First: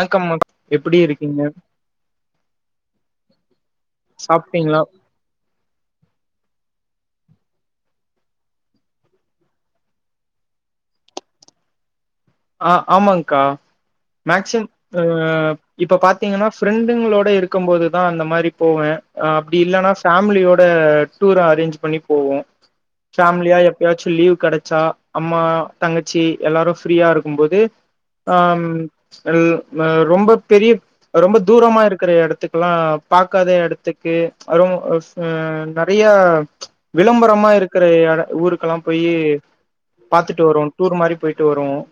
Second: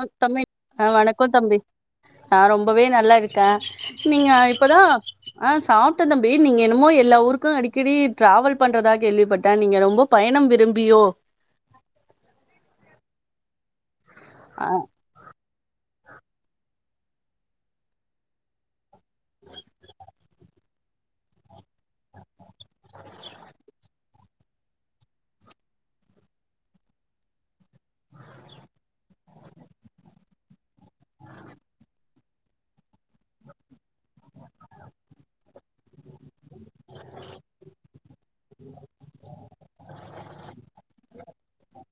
ம் தம்பி ஆஹ் எப்டி வணக்கம் இருக்கீங்க தம்பி நா ரொம்பவே நல்லா இருக்கேன் நீங்க சாப்ட்டீங்களா இப்பதான் ஆஹ் சாப்பிட்டன் தம்பி நீங்க என்னமோ எல்லா ஊருக்கும் அடிக்கடி டிராவல் பண்றதா கேள்விப்பட்டேன் நீங்க ரொம்ப பயணம் விரும்பியோ ஆஹ் ஆமாங்க்கா மேக்சிம் ஆ ஆஹ் இப்ப பாத்தீங்கன்னா ஃப்ரெண்டுங்களோட இருக்கும் போதுதான் அந்த மாரி போவேன் ஆஹ் அப்டி இல்ன்னா ஃபேமிலியோட ம் டூர் அரேஞ் பண்ணி போவோம் ஃப்பேமிலியா எப்பயாச்சும் லீவு கிடைச்சா அம்மா தங்கச்சி எல்லாரும் ஃப்ரீயா இருக் இருக்கும்போது அஹ் ரொம்ப பெரிய ரொம்ப தூரமா இருக்கிற எடத்துக்குல்லாம் பார்க்காத எடத்துக்கு [unintelligible] அஹ் நறையா விளம்பரமா இருக்கிற இட ஊருக்கெல்லாம் போயி பாத்துட்டு வருவோம் டூர் மாரி போயிட்டு வருவோம்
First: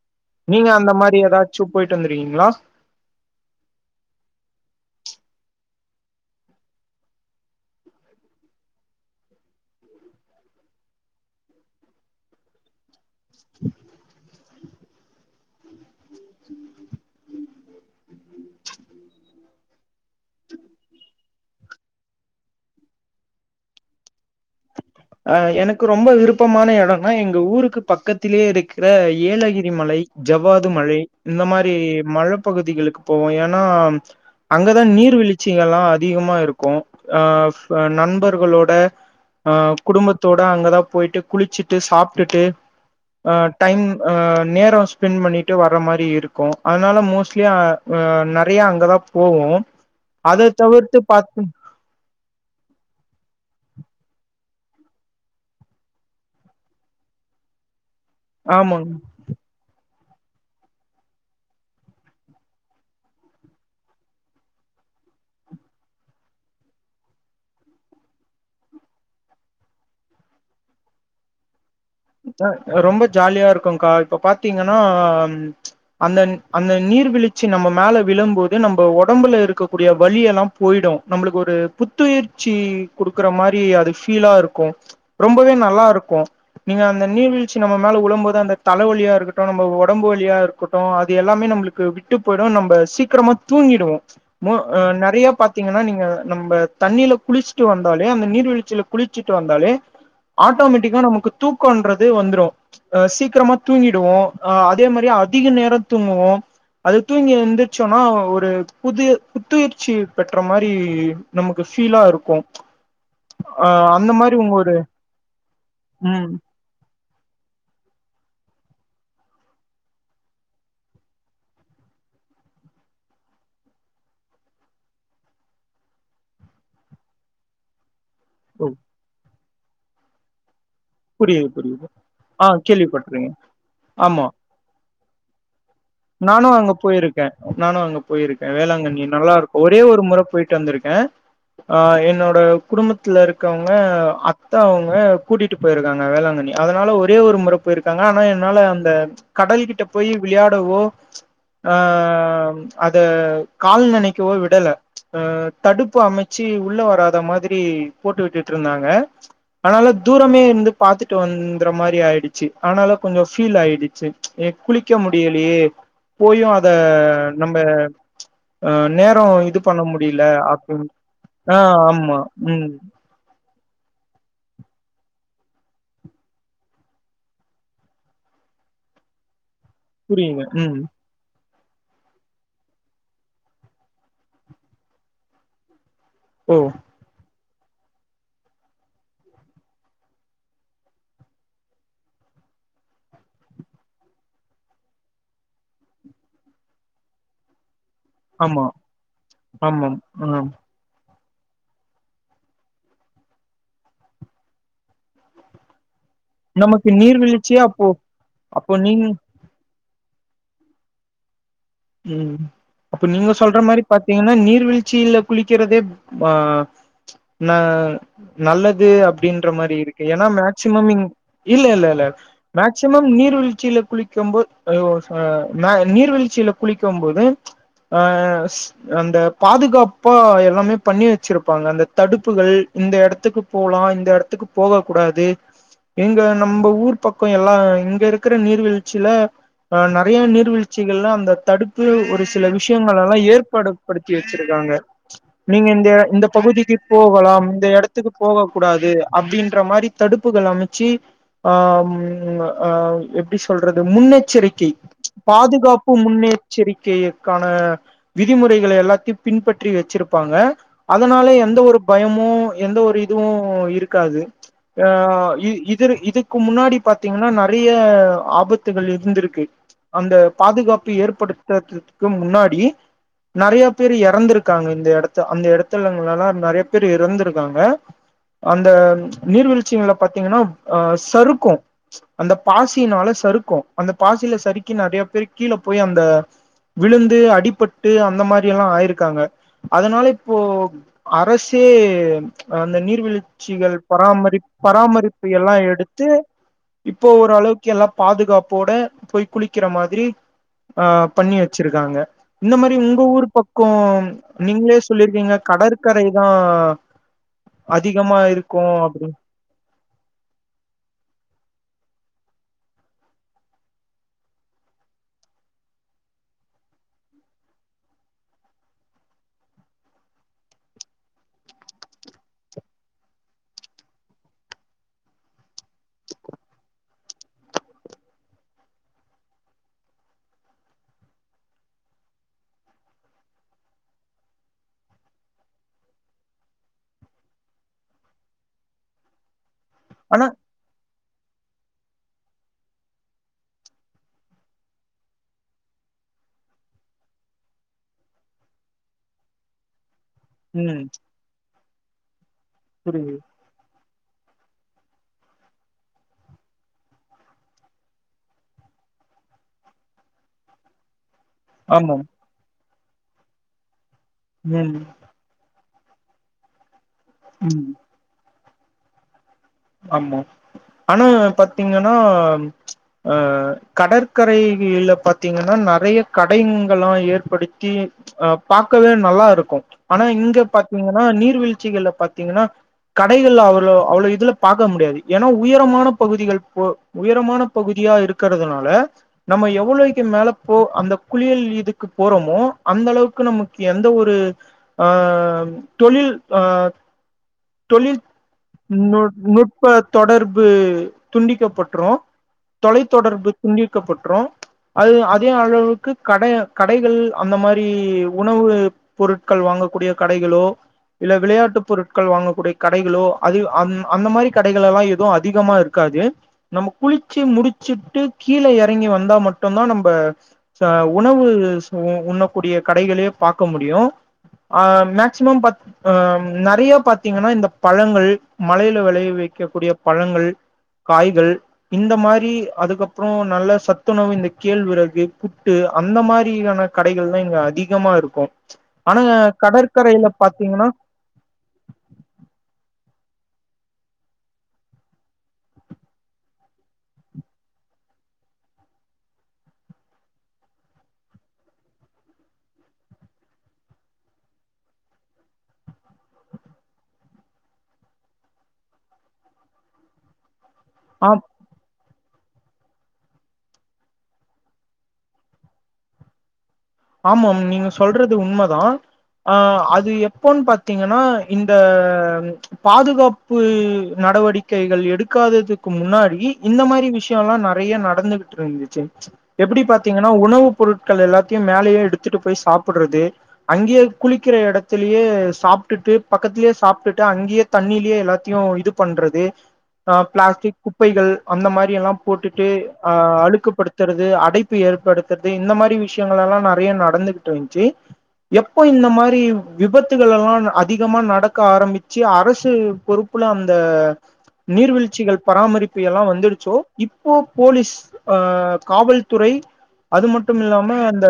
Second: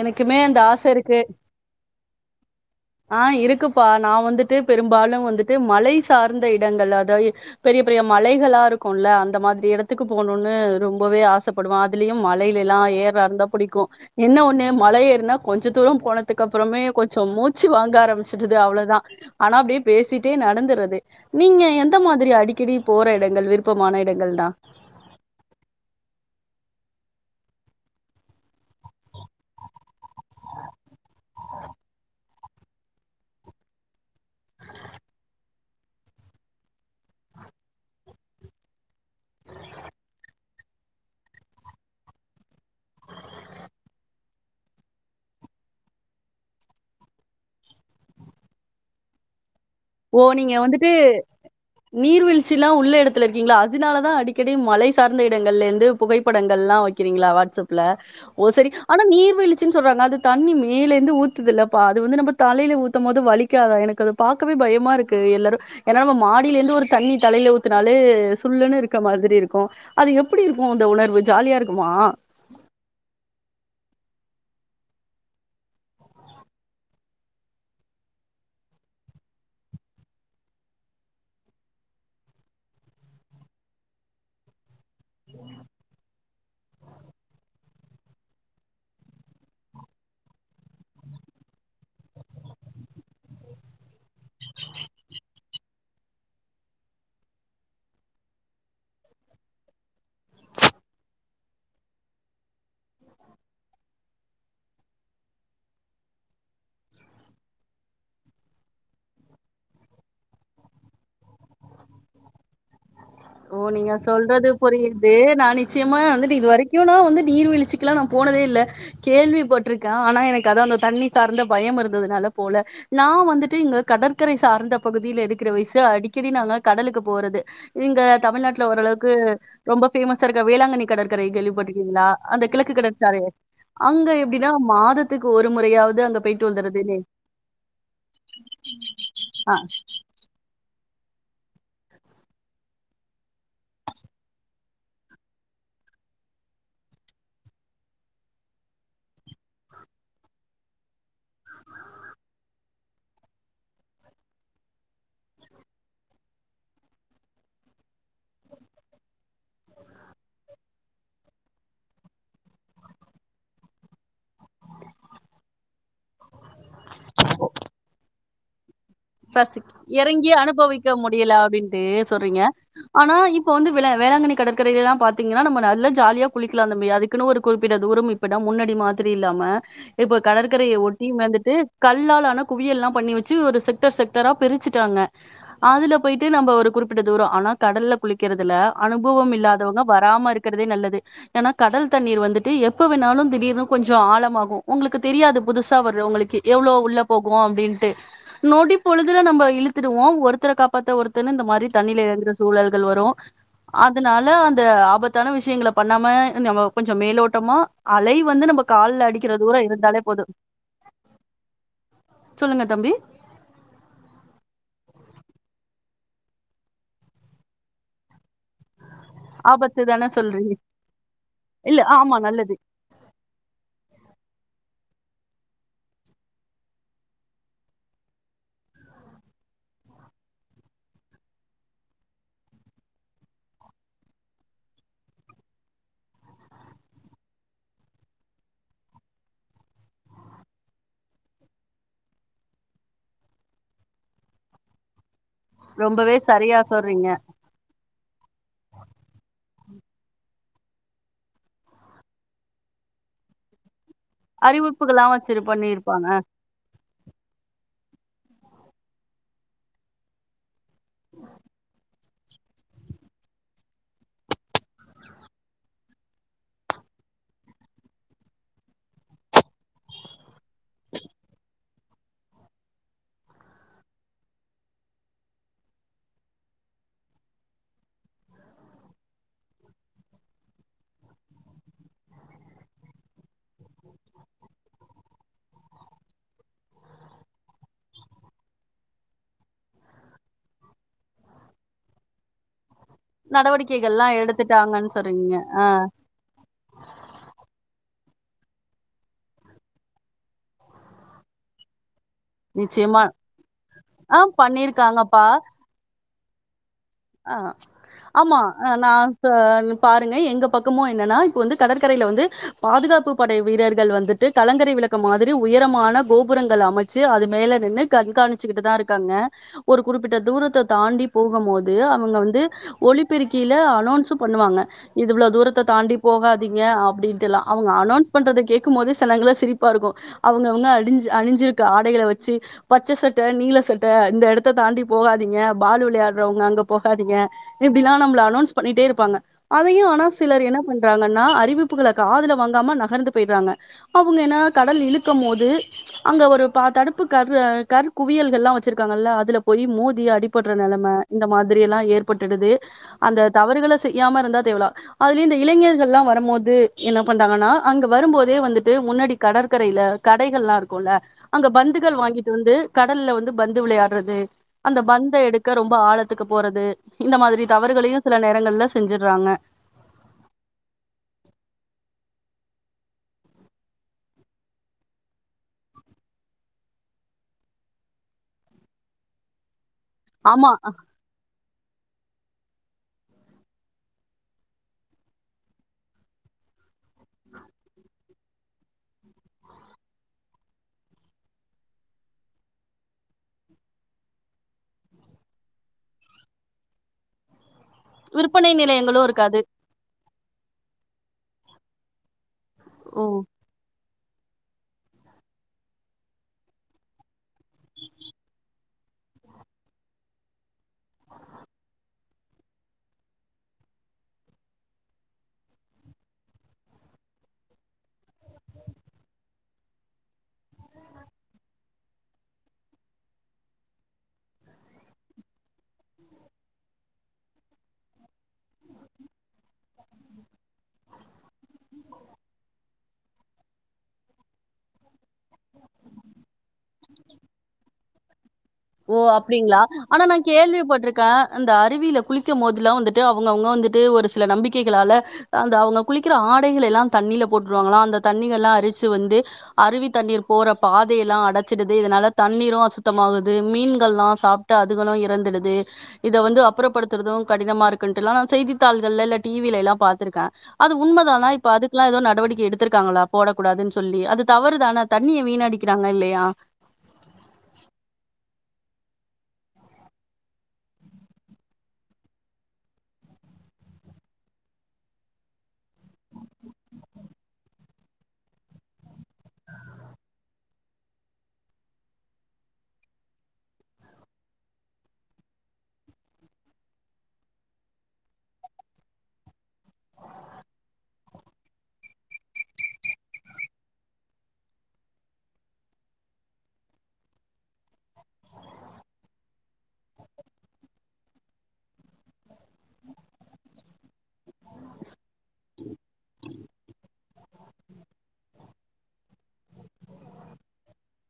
எனக்குமே நீங்க ஆச அந்த மாரி ஏதாச்சும் போயிட்டு வந் தெரியுங்களா ஆஹ் இருக்குப்பா நான் வந்துட்டு பெரும்பாலும் வந்துட்டு மலை சார்ந்த இடங்கள் அதாது பெரிய பெரிய மலைகளா இருக்கும்ல அந்த மாதிரி இடத்துக்கு போணும்ன்னு ரொம்பவே ஆசைப்படுவேன் அதுலயும் மலையில எல்லாம் ஏற்றதாருந்தா புடிக்கும் என்ன ஒண்ணு மலை ஏருனா கொஞ்ச தூரம் போனத்துக்கு அப்புறமே கொஞ்சம் மூச் ஆரம்பிச்சுடுது அவ்வளோதான் ஆனா அப்படியே பேசிட்டே நடந்துறது நீங்க எந்த மாதிரி அடிக்கடி போற இடங்கள் விருப்பமான இடங்கள் தான் அஹ் எனக்கு ரொம்ப விருப்பமான எடம்னா எங்க ஊருக்கு பக்கத்திலேயே இருக்கிற ஏலகிரி மலை ஜவ்வாது மழை இந்த மாதிரி மழப்பகுதிகளுக்கு போவோம் ஏன்னா அங்கதான் நீர்வீழ்ச்சிகள் எல்லாம் அதிகமா இருக்கும் அஹ் நண்பர்களோட அஹ் குடும்பத்தோட அங்கதான் போயிட்டு குளிச்சுட்டு சாப்பிட்டுட்டு அஹ் டைம் அஹ் நேரம் ஸ்பெண்ட் பண்ணிட்டு வர்ற மாதிரி இருக்கும் அதனால மோஸ்ட்லி ஹன் நிறைய அங்கதான் போவோம் ஓ நீங்க வந்துட்டு நீர்வீழ்ச்சில்லாம் உள்ள இடத்துல இருக்கீங்களா அத் அதனால தான் அடிக்கடி மழை சார்ந்த இடங்கள்ல இருந்து புகைப்படங்கள்லாம் வைக்கிறீங்களா வாட்ஸ்அப்ல ஓ சரி ஆமாங்க ஆனா நீர் வீழச்சின் சொல்றாங்க அது தண்ணி மேலே இருந்து ஊத்துதல்ல பா அது வந்து நம்ம தலையில் ஊத்தும் போது வலிக்காத எனக்கு பார்க கவே பயமா இருக்கு எல்லாரும் ஏன்னா நம்ம மாடியில இருந்து ஒரு தண்ணி தலையில ஊத்தினாலே சுல்லுனு இருக்க மாதிரி இருக்கும் அது எப்படி இருக்கும் அந்த உணர்வு ஜாலியா இருக்கு ரொம்ப ஜாலியா இருக்கும்கா இப்ப பாத்தீங்கன்ணா அந்த அந்த நீர்வீழ்ச்சி நம்ம மேல விழும்போது நம்ம ஒடம்புல இருக்கக்கூடிய வலி எல்லாம் போயிடும் நம்ளுக்கு ஒரு புத்துயிற்சி கொடுக்குற மாரி அது ஃபீலா இருக்கும் ரொம்பவே நல்லா இருக்கும் நீங்கள் அந்த நீர்வீழ்ச்சி நம்ம மேலே உழும்போது அந்த தலைவலியாக இருக்கட்டும் நம்ம உடம்பு வழியாக இருக்கட்டும் அது எல்லே நமளுக்கு விட்டு போயிடும் நம்ம சீக்கிரமாக தூங்கிடுவோம் மோ ஹ நறைய பாத்தீங்கன்னா நீங்க நம்ம தண்ணியில குளிச்சுட்டு வந்தாலே அந்த நீர்வீழ்ச்சியில குளிச்சுட்டு வந்தாலே ஆட்டோமேட்டிக்கா நமக்கு தூக்கன்றது வந்துடும் அஹ் சீக்கிரமா தூங்கிடுவோம் அஹ் அதே மாரி அதிக நேரம் தூங்குவோம் அது தூங்கி இருந்துிரச்சோன்னா ஒரு புது புத்துயூர்சி பெற்ற மாரி நமக்கு ஃபீலா இருக்கும் ஓ நீங்க சொல்றது புரியுது நான் நிச்சயமா ம் வந்துட்டு இது வரைக்கும் நான் வந்துட்டு நீர்வீழ்சச்சுக்குல்லாம் நான் போனதே இல்லை கேள்விப்பட்டட்டிருக்கேன் ஆனா எனக்கு அதான் அந்த தண்ணி சார்ந்த பயம் இருந்ததுனால போல நான் வந்துட்டு இங்க கடற்கரை சார்ந்த பகுதியில இருக்கிற வயசு அடிக்கடி நாங்க கடலுக்கு போறது இங்க ஓ, தமிழ்நாட்டுல ஓரளவுக்கு ரொம்ப பேமஸா இருக்க வேளாங்கண்ணி கடற்கரை புரியுது புரியுது கேள்விப்பட்டுருக்கீங்களா? அந்த ஆஹ் கிழக்கு கடற்கரை. கேள்விப்பற்றுக்கேன் அங்க ஆமா எப்டின்னா மாதத்துக்கு ஒரு முறையாவது அங்க போயிட்டு நானும் அங்க வந்துறதுன்னு போயிருக்கேன் நானும் அங்க போயிருக்கேன் வேளாங்கண்ணி நல்லா ஆ இருக்கும் ஒரே ஒரு முறை போயிட்டு வந்திருக்கேன் அஹ் என்னோட குடும்பத்துல இருக்கவங்க அத்தா அவங்க கூட்டிட்டு க்க வேளாங்கண்ணி அதனால ஒரே ஒரு முறை போயிருக்காங்க ஆனா என்னால அந்த கடல கிட்ட போய் விளையாடவோஹ அத கால் நினைக்கவோ விடல தடுப்பு அமைச்சு உள்ள வராத மாதிரி போட்டு விட்டுட்டு இருந்தாங்க அதனால தூரமே இருந்து பாத்துட்டு வந்துற மாதிரி ஆயிடுச்சு ஆனால கொஞ்சம் ஃபீல் ஆயிடுச்சு ஏ குளிக்க முடியலையே போயும் அத நம்ப [unintelligible] இறங்கி அப்டின்னு அனுபவிக்க முடியல ஆ அப்படின்ட்டு ஆமா சொல்றீங்க ம் ஆனா இப் இப்போ வந்து வே வேளாங்கண்ணி கடற்கரையில எல்லாம் பாத்தீங்கன்னா நம்ம நல்லா ஜாலியா குளிக்கலாம் அமி அதுக்குன்னு ஒரு குறிப்பிட தூரம் இப்பதான் முன்னாடி மாதிரி இல்லாம இப்ப புரியுங்க கடற்கரையை ம் ஒட்டி மேந்துட்டு கல்லாலான குவியல்ல்லாம் பண்ணி வச்சு ஒரு ட்டர் செக்டரா பிரிச்சிட்டாங்க அதுல போயிட்டு நம்ம ஓ ஒரு குறிப்பிட்ட தூரம் ஆனா கடல்ல குளிக்கிறதுல அனுபவம் இல்லாதவங்க வராம இருக்கிறதே நல்லது ஏன்னா கடல் தண்ணீர் வந்துட்டு எப்ப வேணாலும் திடீர்னு கொஞ்சம் ஆழமாகும் உங்களுக்கு தெரியாது புதுசா வர்ற உங்களுக்கு எவ்வளோ உள்ள போகும் அப்படின்னுட்டு ஆமா நொடி பொழுதுல நம் ஆமாம் இழுத்துடுவோம் ஆம் ஒருத்தரை காப்பாத்த ஒருத்த இந்த மாதிரி தண்ணில இரங்குற சூழல்கள் வரும் அதனால அந்த ஆபத்தான விஷயங்க ப நம்ம நமக்கு கொஞ்சம் மேலோட்டமா நீர்வீழ்ச்சியே அப்போ அலை வந்து நம்ம அப்போ நீங்க கால்ல அடிக்கிற தூரம் இருந்தாலே போதும் உம் சொல்லுங்க தம்பி அப்ப நீங்க சொல்ற மாரி பாத்தீங்கன்னா நீர்வீழ்ச்சியில குளிக்கிறதே ஆஹ் நான் நல்லது அப்படின்ற மாரி ஆபத்து இருக்கு தான ஏன்னா சொல்றீங்க மேக்சிமம் இ இல்ல இல்ல இல்ல ஆமா நல்லது மேக்சிமம் நீர்வீழ்ச்சியில குளிக்கும் போது ஆ மா நீர்வீழ்ச்சியில்லா குளிக்கும் போது அஹ் அந்த பாதுகாப்பா எல்லாமே பண்ணி வச்சிருப்பாங்க அந்த தடுப்புகள் இந்த இடத்துக்கு போகலாம் இந்த இடத்துக்கு போக கூடாது எங்க நம்ப ஊர் பக்கம் எல்லாம் இங்க இருக்கிற நீர்வீழ்ச்சியில அஹ நிறைய நீர்வீழ்ச்சிகள்லா அந்த தடுப்பு ஒரு சில விஷயங்கலாம் எல்லாம் ஏற்படுத்தி வச்சிருக்காங்க நீங்க இந்த ரொம்பவே இந்த சரியா பகுதிக்கு சொல்றீங்க போகலாம் இந்த இடத்துக்கு போக கூடாது அப்புடின் என்ர மாரி தடுப்புகள் அமைச்சு ஆ அம் எப்படி சொல்றது முன்னெச்சரிக்கை அறிவிப்புகள்லாம் வச்சிரு பாதுகாப்பு பண்ணியிருப்பாங்க முன்னேற் கோரிக்கான விதிமுறைகளை எல்லாத்தையும் பின்பற்றி வச்சிப்பாங்க அதனாலேயே எந்த ஒரு பயமும் எந்த ஒரு இதுவும் இருக்காது ஆஹ இது இதுக்கு முன்னாடி பாத்தீங்கன்னா நிறைய ஆபத்துகள் இருந்திருக்கு அந்த பாதுகாப்பு ஏற்படுத் க்கு முன்னாடி நெறைய பேர் இறந்திருக்காங்க இந்த இடத்த அந்த இடத்துலங்களல்லாம் நெறைய பேர் இறந்திருக்காங்க அந்த நீர்வீழ்ச்சிகளை பாத்தீங்கன்னா அஹ் சறுக்கும் அந்த பாசினால சறுக்கும் அந்த பாசியில சறுக்கி நிறைய பேர் கீழே போய் அந்த விழுந்து அடிபட்டு அந்த மாதிரியி ல்லாம் ஆயிருக்காங்க அதனால இப்போ அரசே அந்த நீர் வீழ்ச்சிகள் நடவடிக்கைகள்லாம் பராமரி எடுத்துட்டாங்கன்னு பராமரிப்பு சொல்றீங்க எல்லாம் எடுத்து இப்போ ஓரளவுக்கு எல்லாம் பாதுகாப்போட போய் குளிக்கிற மாதிரி ஆஹ் பண்ணி வச்சிருக்காங்க நிச்சயமா ஊர் பக்கோ ஆஹ் நீங்களே பண்ணிருக்காங்கப்பா சொல்லிருக்கீங்க கடற்கரை தா ஆஹ் அதிகமா ஆமா இருக்கு ஆஹ் நான் அப்டின் செ பாருங்க எங்க பக்கமும் என்னன்னா இப்ப வந்து கடற்க கடல் கரையில் வந்து பாதுகாப்பு படை வீரர்கள் வந்துட்டு கலங்கரை விளக்க மாதிரி உயரமான கோபுரங்கள் அமைச் வைச்சு அது மேல நின்னு கண்காச்சி ட்டு தான் இருக்காங்க ஒரு குறிப்பிட்ட தூரத்தை தாண்டி போகும் போது அவங்க வந்து ஒளிபெருக்கிலா அலேன்ஸ் பண்ணுவாங்க இ்ளவு தூரத்தை தாண்டி போகாதிங்க அப்புடிட் அவுங் அனேன்ஸ் பன்றது கேக்கும் போது சிரிப்பா இரு அவங்கங்க அடிஞ் ஆடைகளை வச்சு பச்சை சட்டை நீல சட்டை இந்த இடத்த தாண்டி போகாதீங்க பாலு விளையாடுறவங்க அங்க போகாதீங்க இப்படி எல்லாம் நம்ல அனோன்ஸ் பண்ணிட்டே இருப்பாங்க அதையும் ஆனா சிலர் என்ன பண்றாங்கன்னா அ அறிவிப்புகள காதுல வாங்காம நகர்ந்து போயடுறாங்க அவங்க என்ன கடல் இழுக்கும் போது அங்க ஒரு ப தடுப்பு கர் கல் குவியல்கள்லா வச்சிருக்காங்கல்ல அதுல போய் மூத் ஊழுந்து அடிபடுற ம் னேலம இந்த மாதிரி எப்புடியெல்லாம் ஏற்பட் படுது புரியுது அந்த தவறுகளை செஞ் செய்யாம இருந்தா தேவலா அதுலயும் இந்த இளைஞர்கள் எல்லாம் வரும்போது என்ன பண்றாங்கன்னா அங்க வரும்போதே வந்துட்டு முன்னாடி கடற்கரையில கடைகள் எல்லாம் இருக்குல்ல அங்க பந்துகள் ஆமாம் வாங்கிட்டு வந்து கடல்ல வந்துபந்து விளையாடு அது ம் அந்த பந்தெடுக்க ரொம் ரொம்ப ஆழத்துக்கு போறது இந்த மாதிரி ம் தவறுகளையும் சில நேரம் எங்கள்ல செஞ்சடுறாங்க ஆமா ஆனா பாத்தீங்கன்னா அஹ் கடற்கரைகயிலா பாத்தீங்கன்னா நிறைய கடைங்கலாம் ஏற்படுத்தி அஹ் பாக்கவே நல்லா இருக்கும் ஆனா இங்க ஆமா பாத்தீங்கன்னா நீர்விழ் சிகல்லா பாத்தீங்கன்னா கடைகள அவ்வளோ இது பார்க்க முடியாது ஏன்னா உயரமான பகுதிகள் போ உயரமான பகுதியா இருக்கிறதுனால நம்ம எவ்வளோக்கு மேல போ அந்த குளியல் இதுக்கு போறோமோ அந்த அளவுக்கு நமக்கு எந்த ஒரு தொழில் விற்பனை நிலையங்களும் இருக் நுட் நுட்ப தொடர்பு துண்டிக்கப்பட்ரும் ஓ தொலைத்தொடர்பு துண்டிக்கப்பட்டு அ அதே அளவுக்கு கடை கடைகள் அந்த மாரி உணவு பொருட்கள் வாங்கக்கூடிய கடைகளோ இல்ல விளையாட்டு பொருட்கள் வாங்கக்கூடிய கடைகளோ அது அது அந்த மாரி கடைகளெல்லாம் எதுவும் அதிகமா இருக்காது நம்ம குளிச்சு முடிச்சுட்டு கீழே இறங்கி வந்தா மட்டம்தான் நம்ப உணவு உண்ணக்கூடிய கடைகளே பாக்க முடியும் ஆ மேக்சிமம் ஹ நெறைய பாாரத்தீங்கன்னா இந்த பழங்கள் மலையில வெளைைய வைக்கக்கூடிய பழங்கள் காய்கள் இந்த மாரி அதுக்கப்பறம் நல்ல சத்துணவு இந்த கேழ்வரகு புட்டு அந்த மாரியான கடைகள் தான் இங்க அதிகமா இருக்கும் ஓ அப்படிங்களா ஆனா நான் பாத்தீங்கன்னா கேள்விப்பட்ருக்கேன் இந்த அருவியில குளிக்கும் போதெல்லாம் வந்து அவங்கவுங்க வந்துட்டு ஒரு சில நம்பிக்கைகளால அ அவங்க குளிக்கிற ஆடைகளையெல்லாம் தண்ணில போட்டுருவாங்களாம் அந்த தண்ணகங்ல்லாம் அரிச்சு வந்து அருவி தண்ணீர் போற பாதயெல்லாம் அடைச்சிடுது இதனால தண்ணீரும் அசுத்தமாகுது மீன்கள்ல்லாம் சாப்பிட்டு அதுகளும் இறந்துடுது இத வந்து அப்புறப்படுத்துறதும் கடினமா இருக்குன்ட்டு எல்லாம் நான் செய்தித்தாள்கள்ல இல்ல டிவில எல்லாம் பாத்திருக்கேன் அது ஆ உண்மதானான் இப்ப அது ல்லாம் ஏதோ நடவடிக்கை எடுத்திருக்காங்களா போடக்கூடாதுன்னு சொல்லி அது தவறுதான தண்ணியை வீணடிக்கிறாங்க இல்லையா ஆமா நீங்க சொல்றது உண்மைதான் அ அது எப்போன்னு பாத்தீங்கன்னா இந்த பாதுகாப்பு நடவடிக்கைகள் எடுக்காததுக்கு முன்னாடி இந்த மாரி விஷயம் எல்லாம் நெறைய நடந்துகிட்டு இருந்துச்சு எப்படி பாத்தீங்கன்னா உணவு பொருட்கள் எல்லாத்தையும் மேலே எடுத்துட்டு போய் சாப்பிடுறது அங்கயே குளிக்கிற எடத்திலயே சாப்பிட்டுட்டு பக்கத்தில சாப்பிட்டு அங்கயே தண்ணில எல்லாத்தையும் இது பண்றது பிளாஸ்டிக் குப்பைகள் அந்த மாதிரி எல்லாம் போட்டுட்டு அழுக்குப்படுத்துறது அடைப்பு ஏற்படுத்துறது இந்த மாதிரி விஷயம் ங்கல்லாம் நெறைய நடந்துகிட்டு இருந்துச்சு எப்போ இந்த மாரி விபத்துகள் எல்லாம் அதிகமா நடக்க ஆரம்பிச்சு அரசு பொறுப்புல அந்த நீர்வீழ்ச்சிகள் பராமரிப்பு எல்லாம் வந்துடுச்சோ இப்போ போலீஸ் அ காவல்துறை அது மட்டுமில்லாம அந்த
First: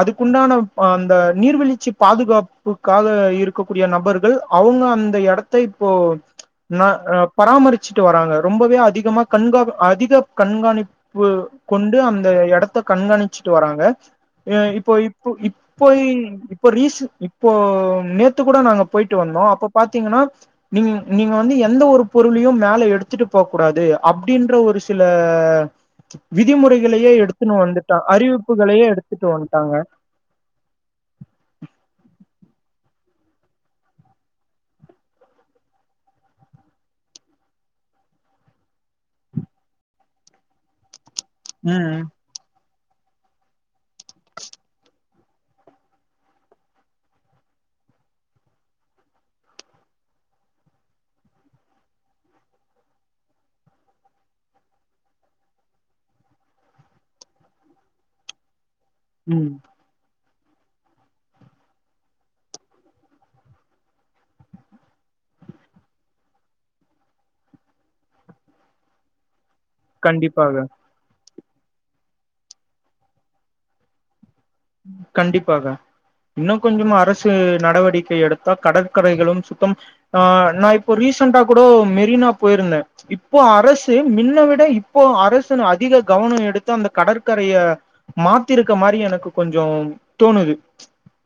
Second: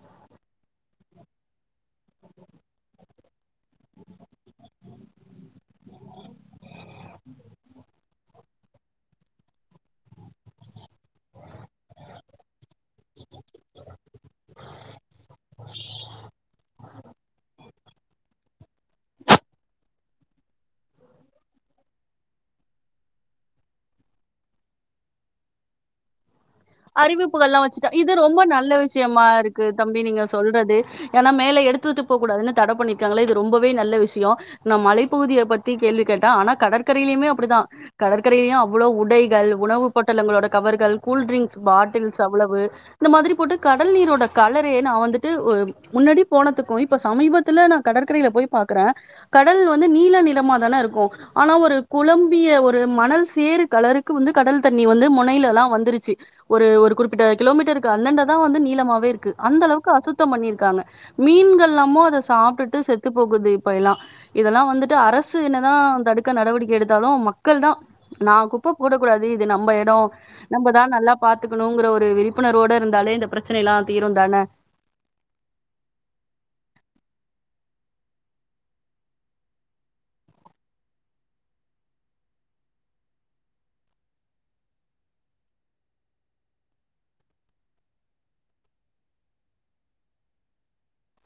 அதுக்குண்டான அந்த நீர்வீழ்ச்சி பாதுகாப்புக்காக இருக்கக்கூடிய நபர்கள் அவங்க அந்த எடத்த இப்போ ந பராமரிச்சுட்டு வராங்க ரொம்பவே அதிகமா கண்கா அதிக கண்காணிப்பு கொண்டு அந்த எடத்த கண்காணிச்சு ட்டு வராங்க இப்போ இப்ப இப்போ இப்போ ரீசன் இப்போ நேத்து கூட நாங்க போயிட்டு வந்தோம் அப்ப பாத்தீங்கன்னா நீங் நீங்க வந்து எந்த ஒரு பொருளையும் மேல எடுத்துட்டு போக கூடாது அப்டின்ற ஒரு சில விதிமுறைகளையே எடுத்துன்னனு அறிவிப்புகள்லாம் வச்சுட்டா வந்துட்டான் இது ரொம்ப அறிவிப்பு நல்ல விஷயமா இருக்கு தம்பி நீங்க சொல்றது ஏன்னா மேல எடுத்துட்டு [inaudible] கூடாதுன்னு தட பண்ணிருக்காங்கல ரொம்பவே நல்ல விஷயம் ஆனா மலைப்பகுதியை பத்தி கேள்வி கேட்டன் ஆனா கடற்கரைலேயும் அப்டிதான் கடற்கரையிலேயும் அவ்ளோ உடைகள் உணவு பொட்லட்ங்களோட கவர்கள் கூல்ட்ரிங் ம் பாட்டில்ஸ் அவ்வளவு இந்த மாதிரி போட்டு காட் கடல் நீரோட கலரே நா வந்துட்டு ட்டு முன்னாடி போனதுக்கும் இப்ப சமீபத்துல நான் கடற்கரையில போய் பாக்குறேன் கடல் வந்து நீல நிறமா தானே இருக்கும் ஆனா ஒரு குழம்பிய ஒரு மணல் சேறு கலருக்கு வந்து கடல் தண்ணி வந்து முனையிலல்லாம் வந்துருச்சு ஒரு ஒரு குறிப்பிட்ட கிலோமீட்டருக்கு அந்தாண்ட தான் வந்து நீல லமாவே இருக்கு ம் அந்த அளவுக்கு அசுத் சுத்த பண்ணிருக்காங்க மீன்கள்ல்லாமோ அத சாப்பிட்டுட்டு செத்து போக்குது இப்ப எல்லாம் இதெல்லாம் வந்துட்டு அரசு என்னதான் தடுக்க நடவடிக்கை எடுத்தாலும் மக்கள் தான் நா குப்ப போடக்கூடாது இது நம்ம எடம் கண்டிப்பாக நம்ம தான் நல்லா பாத்துக்கணுங்கிற ஒரு விழிப்புணர்வோடு இருந்தாலே இந்த பிரச்சனை எல்லாம் தீரும் தானே கண்டிப்பாக இன்னும் கொஞ்சமா அரசு நடவடிக்கை எடுத்தா கடற்கரைகளும் சுத்தம் ஆ நான இப்போ ரீசண்டா கூட மெரினா போயிருந்தேன் இப்போ அரசு மின்ன விட இப்போ அரசு இன்னும் அதிக கவனம் எடுத்து அந்த கடற்கரைய மாத்திருக்க மாரி எனக்கு கொஞ்சம் தோணுது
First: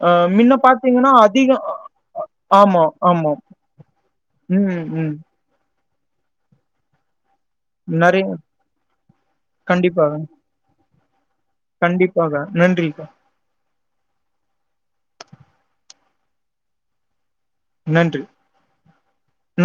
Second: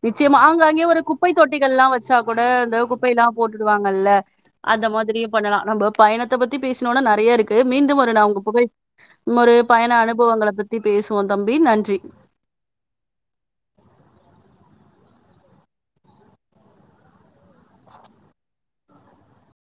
ஆ நிச்சயமா மின்ன ஆங்காங்கயே ஒரு பாத்தீங்கன்னா குப்பை அதிக தொட்டிகள் எல்லாம் வச்சா கூட ஆமா இந்தகுப்பை ஆமா எல்லாம் போட்டுவாங்கல்ல ம் அந்த ம் மாதிரியே பண்ணலாம் நம்ப பயணத்தை பத்தி பேசனோனே நெறைய இருக்கு மீண்டும் ஒரு நா நெறைய உங்க புகை ஒரு பயண அனுபவங்களை பத்தி பேஸ் கண்டிப்பாங்க நன்றி நன்றி நன்